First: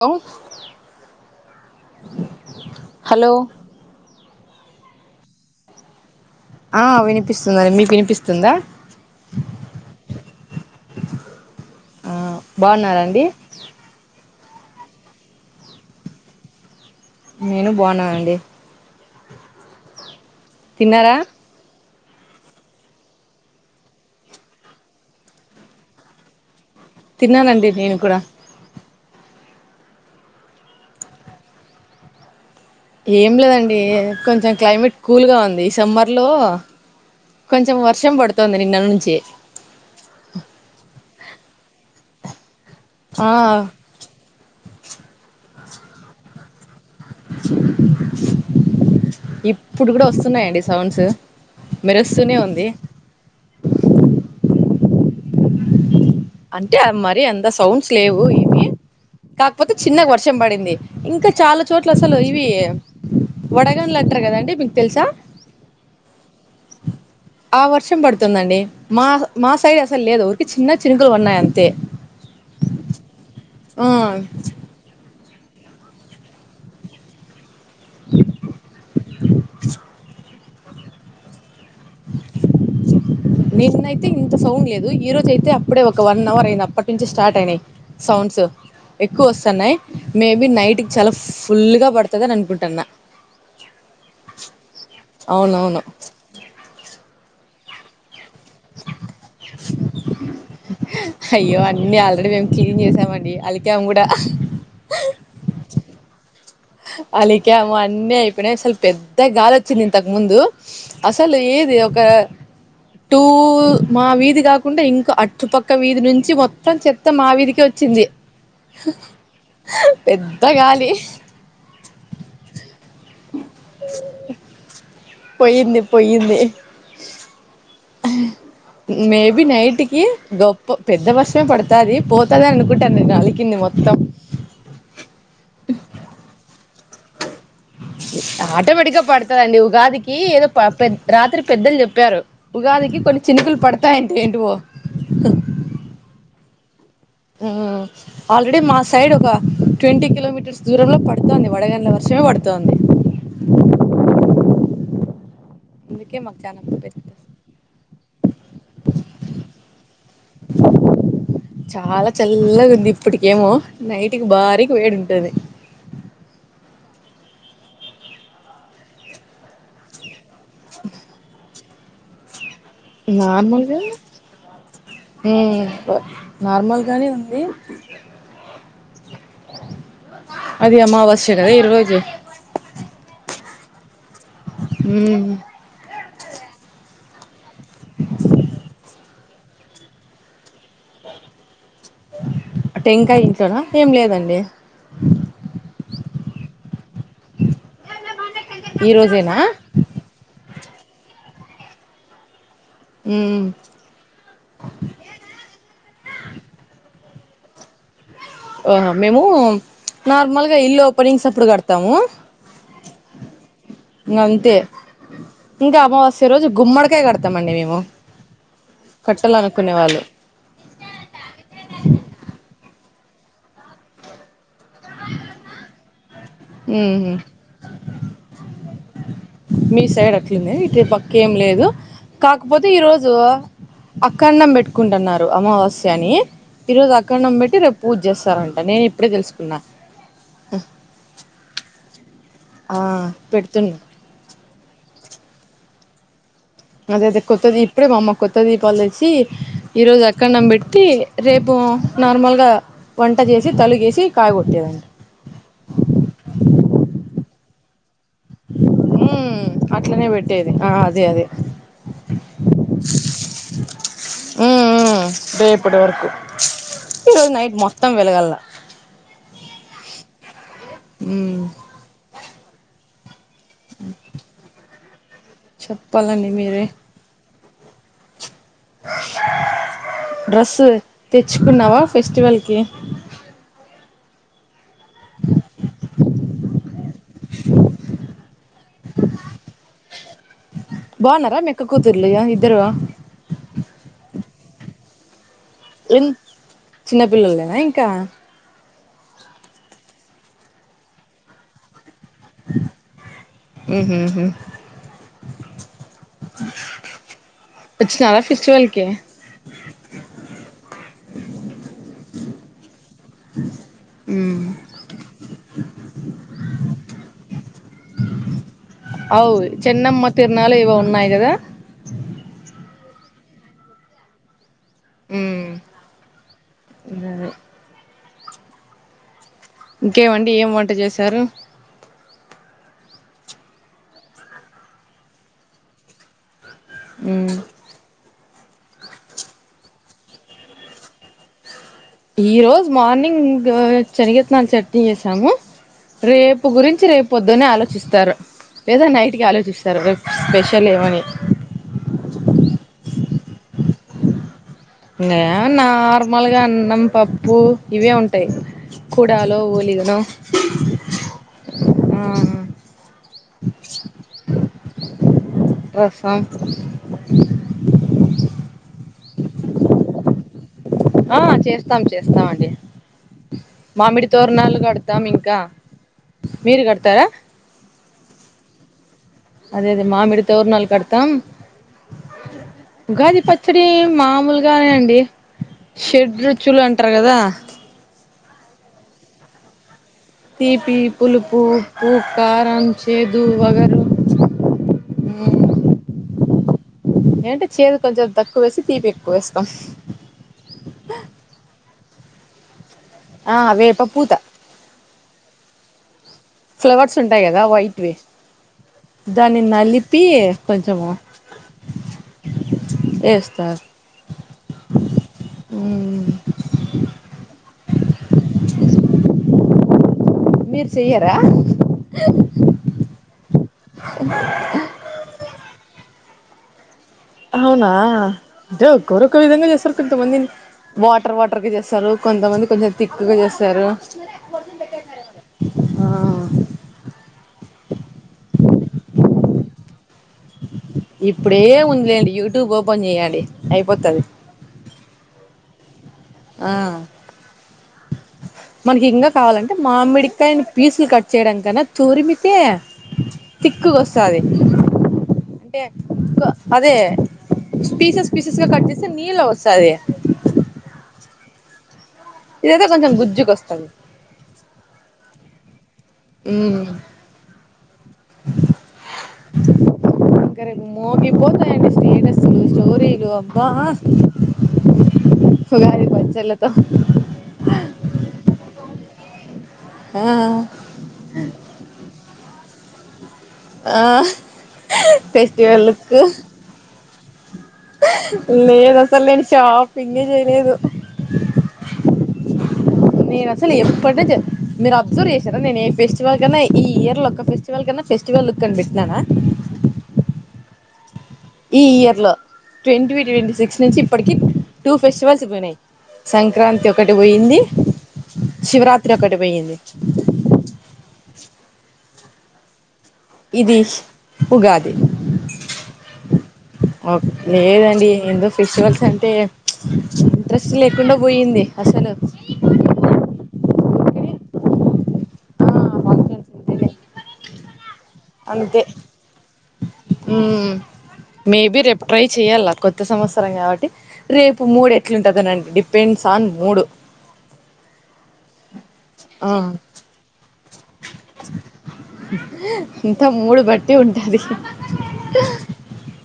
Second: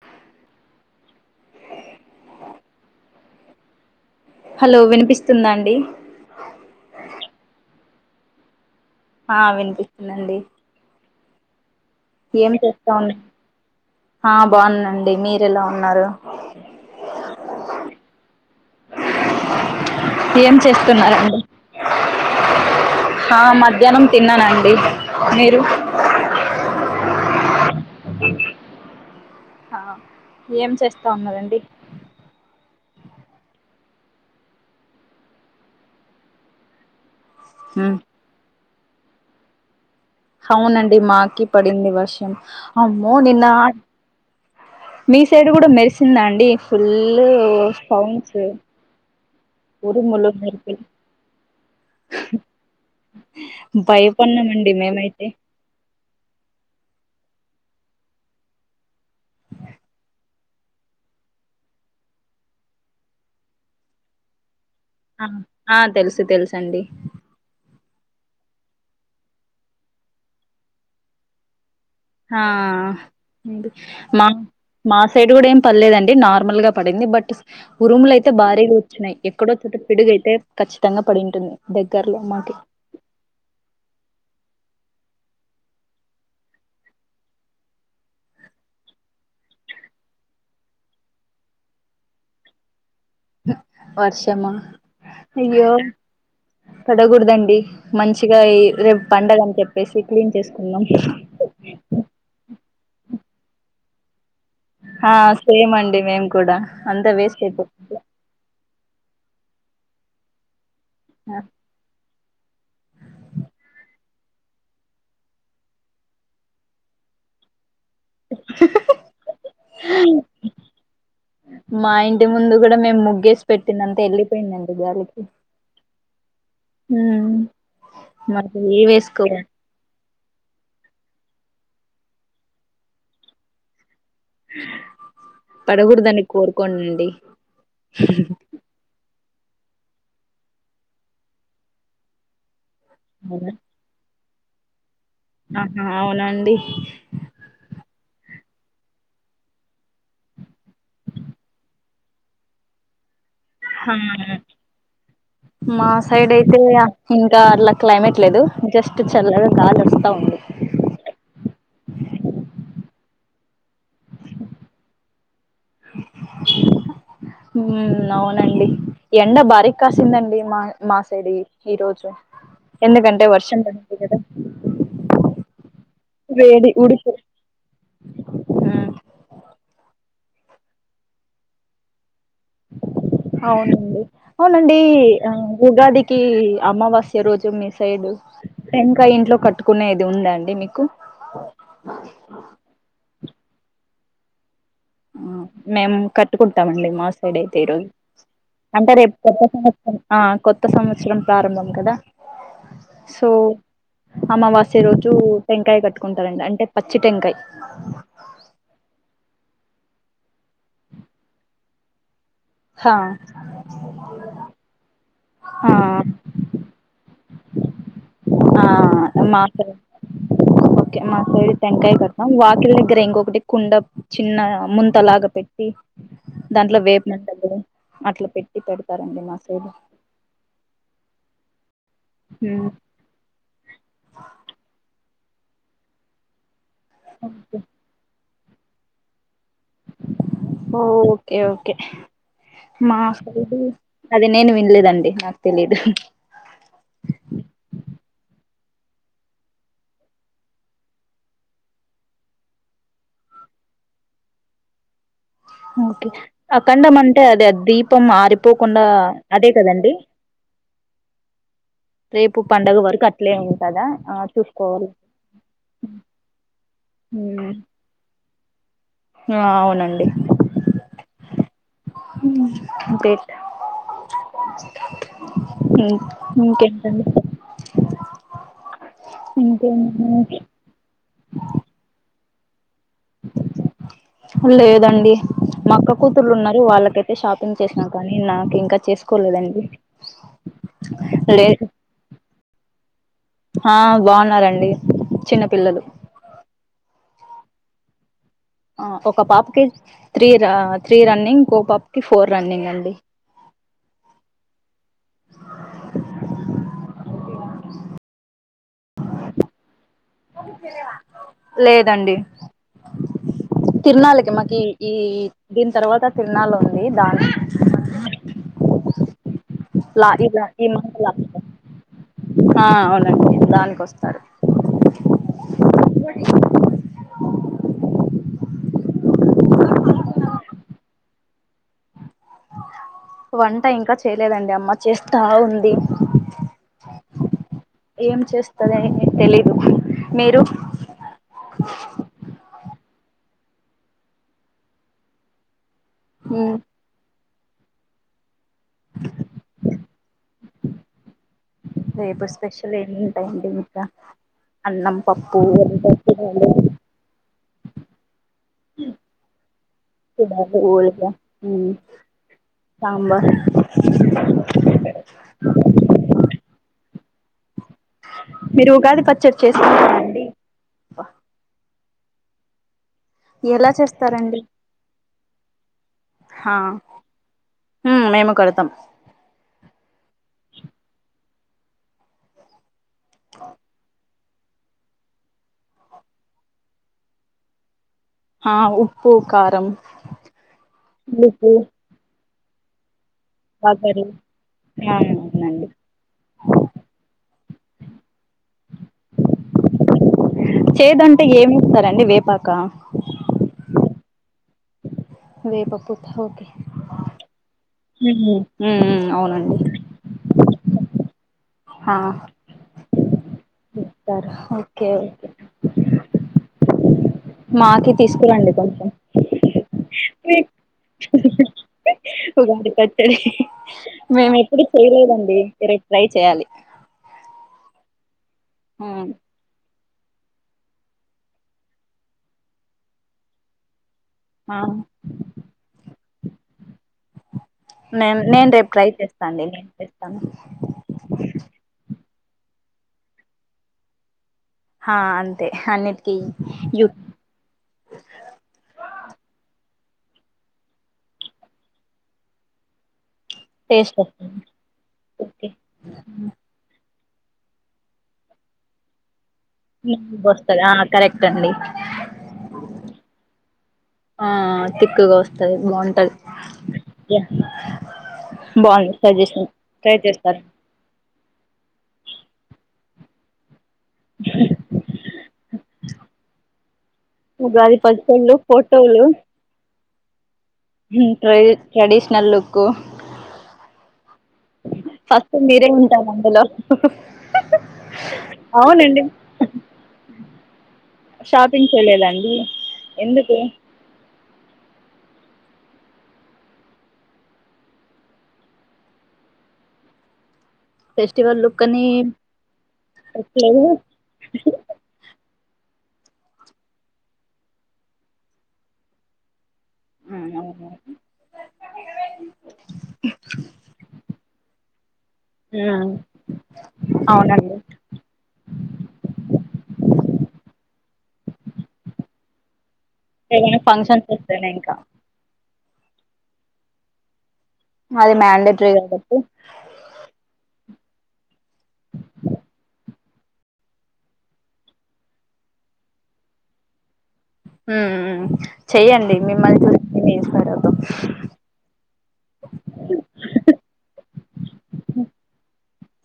లో hello hello వినిపిస్తుందా అండి ఆ వినిపిస్తుందండి మీకు వినిపిస్తుందా ఆ వినిపిస్తుందండి ఆ ఏమి చేస్తా ఉన్నాయి బాగున్నారండి ఆ బాగుందండి మీర ఎలా ఉన్నారు నేను బాగున్నానండి ఏం తిన్నారా చేస్తున్నారండి ఆ మధ్యాహ్నం తిన్నానండి మీరు తిన్నానండి నేను కూడా ఆ ఏం చేస్తా ఉన్నారండి ఏం లేదండి కొంచెం క్లైమేట్ కూల్గా ఉంది సమ్మర్ లో కొంచెం ఉమ్ వర్షం పడుతుంది నిన్న నుంచి అవునండి మాకి పడింది వర్షం అమ్మో ఆ నిన్న మీ సైడ్ కూడా మెరిసిందా అండి ఫుల్ సౌండ్స్ ఇప్పుడు కూడా ఉరుములు, వస్తున్నాయండి మెరుపులు సౌండ్స్ మెరుస్తూనే ఉంది బయప న్నా మండి మేమైతే అతే అంటే మరి అంత సౌండ్స్ లేవు ఇవి కాకపోతే చిన్నగా వర్షం పడింది ఇంకా చాలా చోట్ల అసలు ఇవి వడగన్లు అంటారు కదండి తెలుసా ఆ ఆ తెలుసు తెలుస అండి ఆ వర్షం పడుతుందండి మా మా సైడ్ అసలు లేదు ఊరికే చిన్న చినుకులు ఉన్నాయి అంతే ఆ ఆ మా మా సైడ్ కూడా ఏం పర్లేదండి నార్మల్గా పడింది బట్ ఉరుములు అయితే భారీగా వచ్చినాయి ఎక్కడో చోట పిడుగయితే ఖచ్చితంగా పడి ఉంటుంది నిన్నైతే ఇంత సౌండ్ లేదు ఈరోజు యితే అప్పుడే ఒక వన్ అవర్ అయింది అప్పటి నుంచి స్టార్ట్ అయినాయి సౌండ్స్ ఎక్కువ వస్తున్నాయి మేబీ నైట్కి చాలా ఫుల్గా పడుతుందిని అనుకుంటున్నా వర్షమా అయ్యో అవునవును పడగుడదండి మంచి మంచిగా రేపు పండగ అని చెప్పేసి క్లీన్ చేసుకుందాం క్లిన్ చేసామండి అలికాము కూడా ఆ సేమ్ అండి మేం కూడా అంతా వేస్ట్ అలికా అయిపోతుంది అన్ని ఐపోయినాయ్ పెద్ద గాలి వచ్చింది ఇంతకు ముందు అసలు ఏది ఒక టూ మా వీధి కాకుండా ఇంకా అట్టుపక్క వీధి నుంచి మొత్తం చెత్త మా వీధికి వ వచ్చింది పెద్ద గాలి మా ఇంటి ముందు కూడా మేము ముగ్గేసి పెట్టిన అంత వెళ్ళిపోయిందండి గాలికి పోయింది పోయింది ఉమ్ మరి ఏ వేసుకో మేబి నైట్కిి దో గొప్ప పెద్ద వర్షమే పడుతది పోతందిని అనుకుంటా నేన్న అలికింది మొత్తం పడకుడదనీ కోరు కొండండి ఆటోమేటిక్ గా పడుతదండి ఉగాదికి ఏదో ప పెద్ రాత్రి పెద్దలు చెప్పారు ఉగాదికి కొన్ని చినుకులు పడతాయ్ ఏంటివో ఆహా అవునండి ఆ ఆల్రెడీ మా సైడ్ ఒక ట్వంటీ కిలోమీటర్స్ దూరంలో పడుతంది వడగండ్ల వర్షమే పడుతుంది హా మా అందుకే సైడ్ మాకు అయితే చాలా పెద్ద ఇంకా అట్ల క్లైమేట్ లేదు జస్ట్ చల్లగా గాలోస్తా ఉంది చాలా చల్లగా ఉంది ఇప్పటికేమో నైట్కి భారీగ వేడి ఉంటది హు అవునండి ఎండ భారిక్కాసిందండి మ మా సైడ్ యి ఈరోోజు నార్మల్గా హు వేడి నార్మల్ గానే ఉడుకు ఉంది అది అమావస్య కదా ఈ రోజు అవునండి అవునండి ఉమ్ ఆ ఉగాదికి అమావాస్ రోజు మీ సైడు టెంకాయ ఇంట్లో కట్టుకునేది ఉందా అండి మీకు టెంకాయ ఇంట్లోనా ఏం లేదండి ఉం మేమ్ కాట్ కుంటామండి మ్ మా సైడ్ అయితే రోజ ఈ అంటే రేపు రోజేనా కొత్త సంవత్సరం ఆ కొత్త సంవత్సరం ప్రారంభం కదా సో ఉమ్ అమావాస్య రోజు టెంటకాయ కట్టుకుంటారండి అంటే ప చ్చి టెంకాయ్ ఓహా మేము నార్మల్గా ఇల్లు ఓపెనింగ్స్ అప్పుడు కడతాము హా అంతే ఆ ఇంకా అమవాస్య రోజు గుమ్మడికయ కడతా ఆ మా సై కట్టాలనుకునే వాళ్ళు ఒకే మా సైడు టెంకాయ కడతాం వాకిల్లక్ ట్రే ఇంకొకటి కుండ చిన్న ముంత లాగా పెట్టి దాంట్లో వేప ఉమ్ సద్దులు అట్లా పెట్టి పెడతారండి మా మీ సైడ్ అట్లుంద ఇటు పక్క ఏం లేదు కాకపోతే ఉమ్. ఈ రోజు అక్క అన్నం పెట్టుకుంటున్నారు అమావాస్యని ఈరోజు అఖండం పెట్టి రేపు పూజ చేస్తారంట నేను ఇప్పుడె తెలుస్ ఓకే ఓకే ఆ మా సైడ్ పెడుతున్నా అది నేను వినలేదండి తెలీదు అదె అదె కొత్త దీప్ ఇపుడే మా అమ్మ కొత్త దీపాలు తెచ్చి ఈరోజు అఖండం పెట్టి రేపు నార్మల్గా వంట చేసి తలుగేసి కాయ కొట్టేదండి ఓకే అఖండ మంటే అదే అ దీప్ దీపం అరిపోకుండా మ్మ్ అదే కదండి అట్లనే పెట్టేది ఆ అదే అదే రేపు పండుగ వరకు అట్లే ఉంటాదా ఆ మ్మ్ చూసుకోవాలి మ్మ్ రేపటి వరకు ఈరోజు నైట్ మొత్తం వెలగల్ల ఆ అవునండి మ్మ్ బిట్ ఉమ్ చెప్పాలండి మీరే ఇంకేంటండి ఇంకేం డ్రెస్ తెచ్చుకున్నావా ఫెస్టివల్ ఓకే అల లేద్ అండి మా అక్క కూతుర్లు ఉన్నారు వాళ్ళకైతే షాపింగ్ చేసినామ్ కానీ నాకు ఇంకా చేసుకోలేదండి బాగున్నారా మీ లేద్ అక్క కూతుర్లు ఇద్దరు ఆ బాగున్నారండి చిన్నపిల్లలు పిల్లలేనా ఇంకా ఆ ఒక పాపకి త్రీ రా త్రీ రన్నింగ్ ఇంకో పాప్ ఫోర్ రన్నింగ్ అండి ఉహు హు ఓకే లేదండి తిరునాళిక మాకి ఈ దీని తర్వాత తిన్నాల ఉంది దాని అవు చెన్నమ్మ లా ఇలా తిరునాలు ఈ ఎవో మంత్ ఉన్నాయి కదా లాస్ట్ ఆ అవునండి దానికొస్తారు ఉమ్ ఇంగదే ఇంకేమండి ఏం వంట చేశారు వంట ఇంకా చేయలేదండి అమ్మ చేస్తా ఉంది ఉమ్ ఏం చేస్త తెలీదు మీరు ఈ రోజు మార్నింగ్ శనగ ఎత్తనా చట్నీ చేసాము రేపు గురించి రేపు పొద్దునే ఆలోచిస్తారు లేదా నైట్కి ఆలోచిస్తారు స్పెషల్ ఏమని అహా నే నార్మల్గా అన్నం పప్పు ఇవే ఉంటు కూడాలో ఊలిగన ఊలుగా సాంబార్ రసం మీరు ఉగాది పచ్చడి చేసుకుంటండి ఆ చేస్తాం చేస్తామండి ఎలా మామిడి చేస్తారండి తోరనాళ్ళు కడతాం ఇంకా హా మీరు కడతారా మేము కడతాం అదే అదే మామిడితోవనాలు కడతాం ఉగాది పచ్చడి మామూలుగా కానీ అండి షెడ్ రుచులు అంటారు కదా ఆ ఉప్పు కఖారం తీపి పులుపు ఉప్పు కారం చె చేదు వగర వగరు ఆ ఉమ్ అవునండి అంటే చేదు కొంచెం తక్కువేసి తీపి ఎక్కువ వేస్తం పకా ఆ వేపపూత వేపపువ్ ఫ్లవర్స్ ఉంటాయి కదా వై ట్ వి ఉమ్ ఉమ్ దాన్ని నలిపి కొంచము హా వేస్తారు ఇస్తారు ఓకే మాకి తీసుకురండి కొంచెం, మీరు చెయ్యరా ఉగాడి పచ్చడి మేము ఎప్పుడు చేయలేదండి, కరె ట్రై చేయాలి హవునా అంటే హ్మ్. ఒక్కొరుఒక్కొవిధంగా చేస్సరు కొంతమంది వాటర్ వాటర్గా చేస్సరు కొంతమంది కొంచెం థిక్‌ గా చేస్సారు ఆ ఆ స్ స్ నే నేను రేపు ట్రై చేస్తాండి నేనుస్తాను ఇప్పుడే ఎమ్ ఉందిలేండి యూట్యూబ్ ఓపెన్ చెయండిఅయిపోతది హా అంతే అన్ని టి కి యు మనకి ఇంకా కావాలంటే మామిడికాయని పీసులు కట్ చేయడాకన్నా తురిమితే టేస్ట్ తిక్కుగువస్తా ది వస్తుంది ఓకే అంటే కొఅదే పీసెస్ పీసెస్ గా కట్ చేస్తే నీళ్ళవస్ వస్తదిఆకరెక్ట్ దండి ఇదైతే కొంచెం గుజ్జుకొస్తది త్తె ది బావుంటది యా బావుంది సజెషన్ ట్రై చేస్తార ఇంకా రేపు హలో అబ్బా హుమ్ ఉగాది పచ్చలతో ఉగాది పచ్చళ్ళు ఆ మ్ ట్రే ట్రెడిషనల్ లుక్ కు ఆ మీరే ఫెస్టివెల్లకు ఉంటారు అందులో లేదు అవునండి అసలు నేను షాపింగే చేయలేదు షాపింగ్ చేయలేదండి ఎందుకు మీరు అబ్జర్వ్ చేసారా, నేను ఏ ఫెస్టివల్ కన్నా ఈ ఇయర్ లో ఒక ఫెస్టివల్ కన్నా ఫెస్టివల్ లుక్ కనిపెట్టినానా ఫెస్టివల్ ఈ లుక్ అని ఇయర్ లో ట్వంటీ ట్వంటీ సిక్స్ పెట్టలేదు నుంచి ఇప్పటికి టూ ఫెస్టివల్స్ పోయినాయి సంక్రాంతి ఒకటి పోయింది శివరాత్రి ఒకటి పోయింది ఆ మ్ ఉమ్ అవునండి లేదండి ఎందో ఫెస్టివల్స్ అంటే ఇంట్రెస్ట్ లేకుండా పోయింది అసలు ఏమైనా ఫంక్షన్స్ వస్తేనే ఇంకా ఆ ఫంక్షన్స్ ఉంటేనే అది అంతే మండేటరీ కాబట్టి మేబి రేపు ట్రై చెయాల, కొత్త సంవత్సరం కాబట్టి రేపు మూడు ఎట్లుంటుందనండి డిపెండ్స్ ఆన్ మూడు మ్ చెయ్యండి ఆ మిమ్మల్ని చూసి మేము ఇన్స్పైర్ అవుతాం అంతా మూడు బట్టి ఉంటది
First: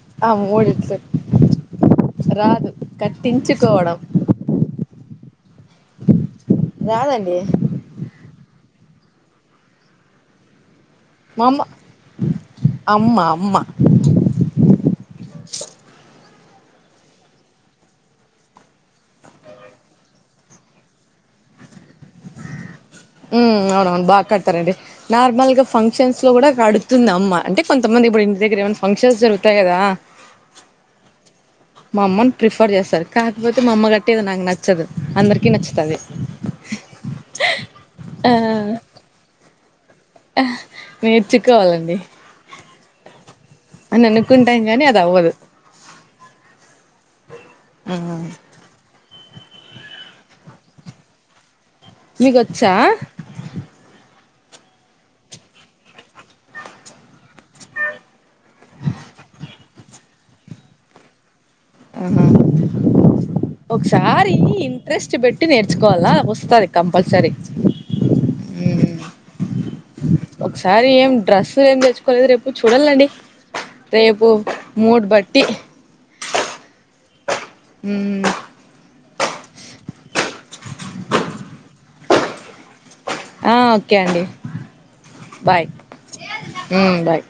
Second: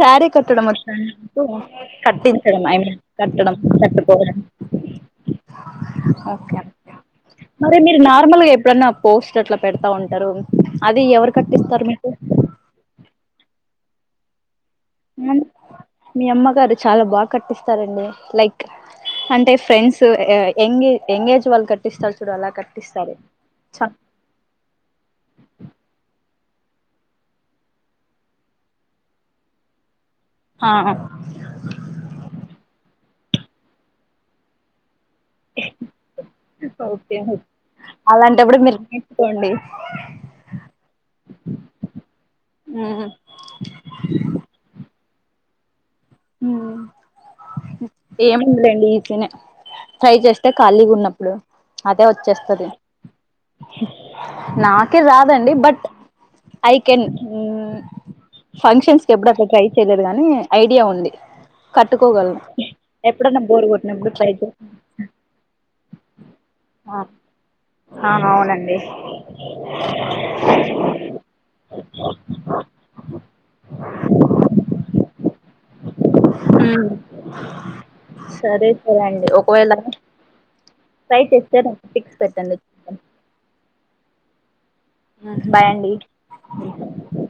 శారీ ఆ కట్టడం వచ్చ మూడిట్లు అ కట్టించడం రాదు ఐ కట్టడం కట్టించుకోవడం కట్టుకోవడం ఓకే రాదండి మరి మీ నార్మల్గా ఎప్ ఎప్పుడన్నా పోస్ట్ అట్లా పెడతా ఉంటారు అది ఎవరు కట్టిస్తారు మీకు మ్మ మీ అమ్మగారు చాలా బాగా కట్టిస్తారండి లైక్ అంటే ఫ్రెండ్స్ ఎంగే ఎంగేజ్ వాళ్ళు కట్టిస్తారు చూడు అలా కట్ మ్మ్ అవునువును బా కడ్తారండి నార్మల్గా ఫంక్షన్స్ లో కూడా కడుతుంది అమ్మ అంటే కొంతమంది ఇప్పుడు ఇంటి దగ్గర ఏమైనా ఫంక్షన్స్ జరుగుతాయి కదా ఆహా మా అమ్మని ప్రిఫర్ చేస్తారు కాకపోతే మా అమ్మ కట్టేది నాకు నచ్చదు అందరికీ నచ్చుతది ఓకే ఆ అలాంటప్పుడు మీరు నేర్చుకోండి నేర్చుకోవాలండి మ్మ్ అని అనుకుంటాం కానీ అ ద అవ్వదు మ్మ్ ఆ ఏముందిలేండి ఇట్లనే ట్రై చేస్తే ఖాళీగా ఉన్నప్పుడు అదే వచ్చేస్తది మీకొచ్చా నాకే రాదండి but I can hmm functions ఎప్పుడైనా ట్రై చేలెదు గాని ఐడియా ఉంది ఆహా కట్టుకోగలను ఎప్పుడన్నా బోర్ కొట్టినప్పుడు ట్రై ఒకసారి చే ఇంట్రెస్ట్ పెట్టి నేర్చుకోవాలా వస్తది కంపల్సరీ ఆ అవునండి మ్మ్ ఒకసారి ఏం డ్రెస్సు ఏం తెచ్చుకోలేదు రేపు చూడాలండి రేపు మూడ్ బట్టి హ్మ్మ్ హ్మ్మ్ సరే అండి ఒకవేళ ట్రై చేస్తే నాక్ పిక్స్ పెట్టండి చూస్తాను ఆ ఓకే అండి బాయ్ అండి ఉమ్ బాయ్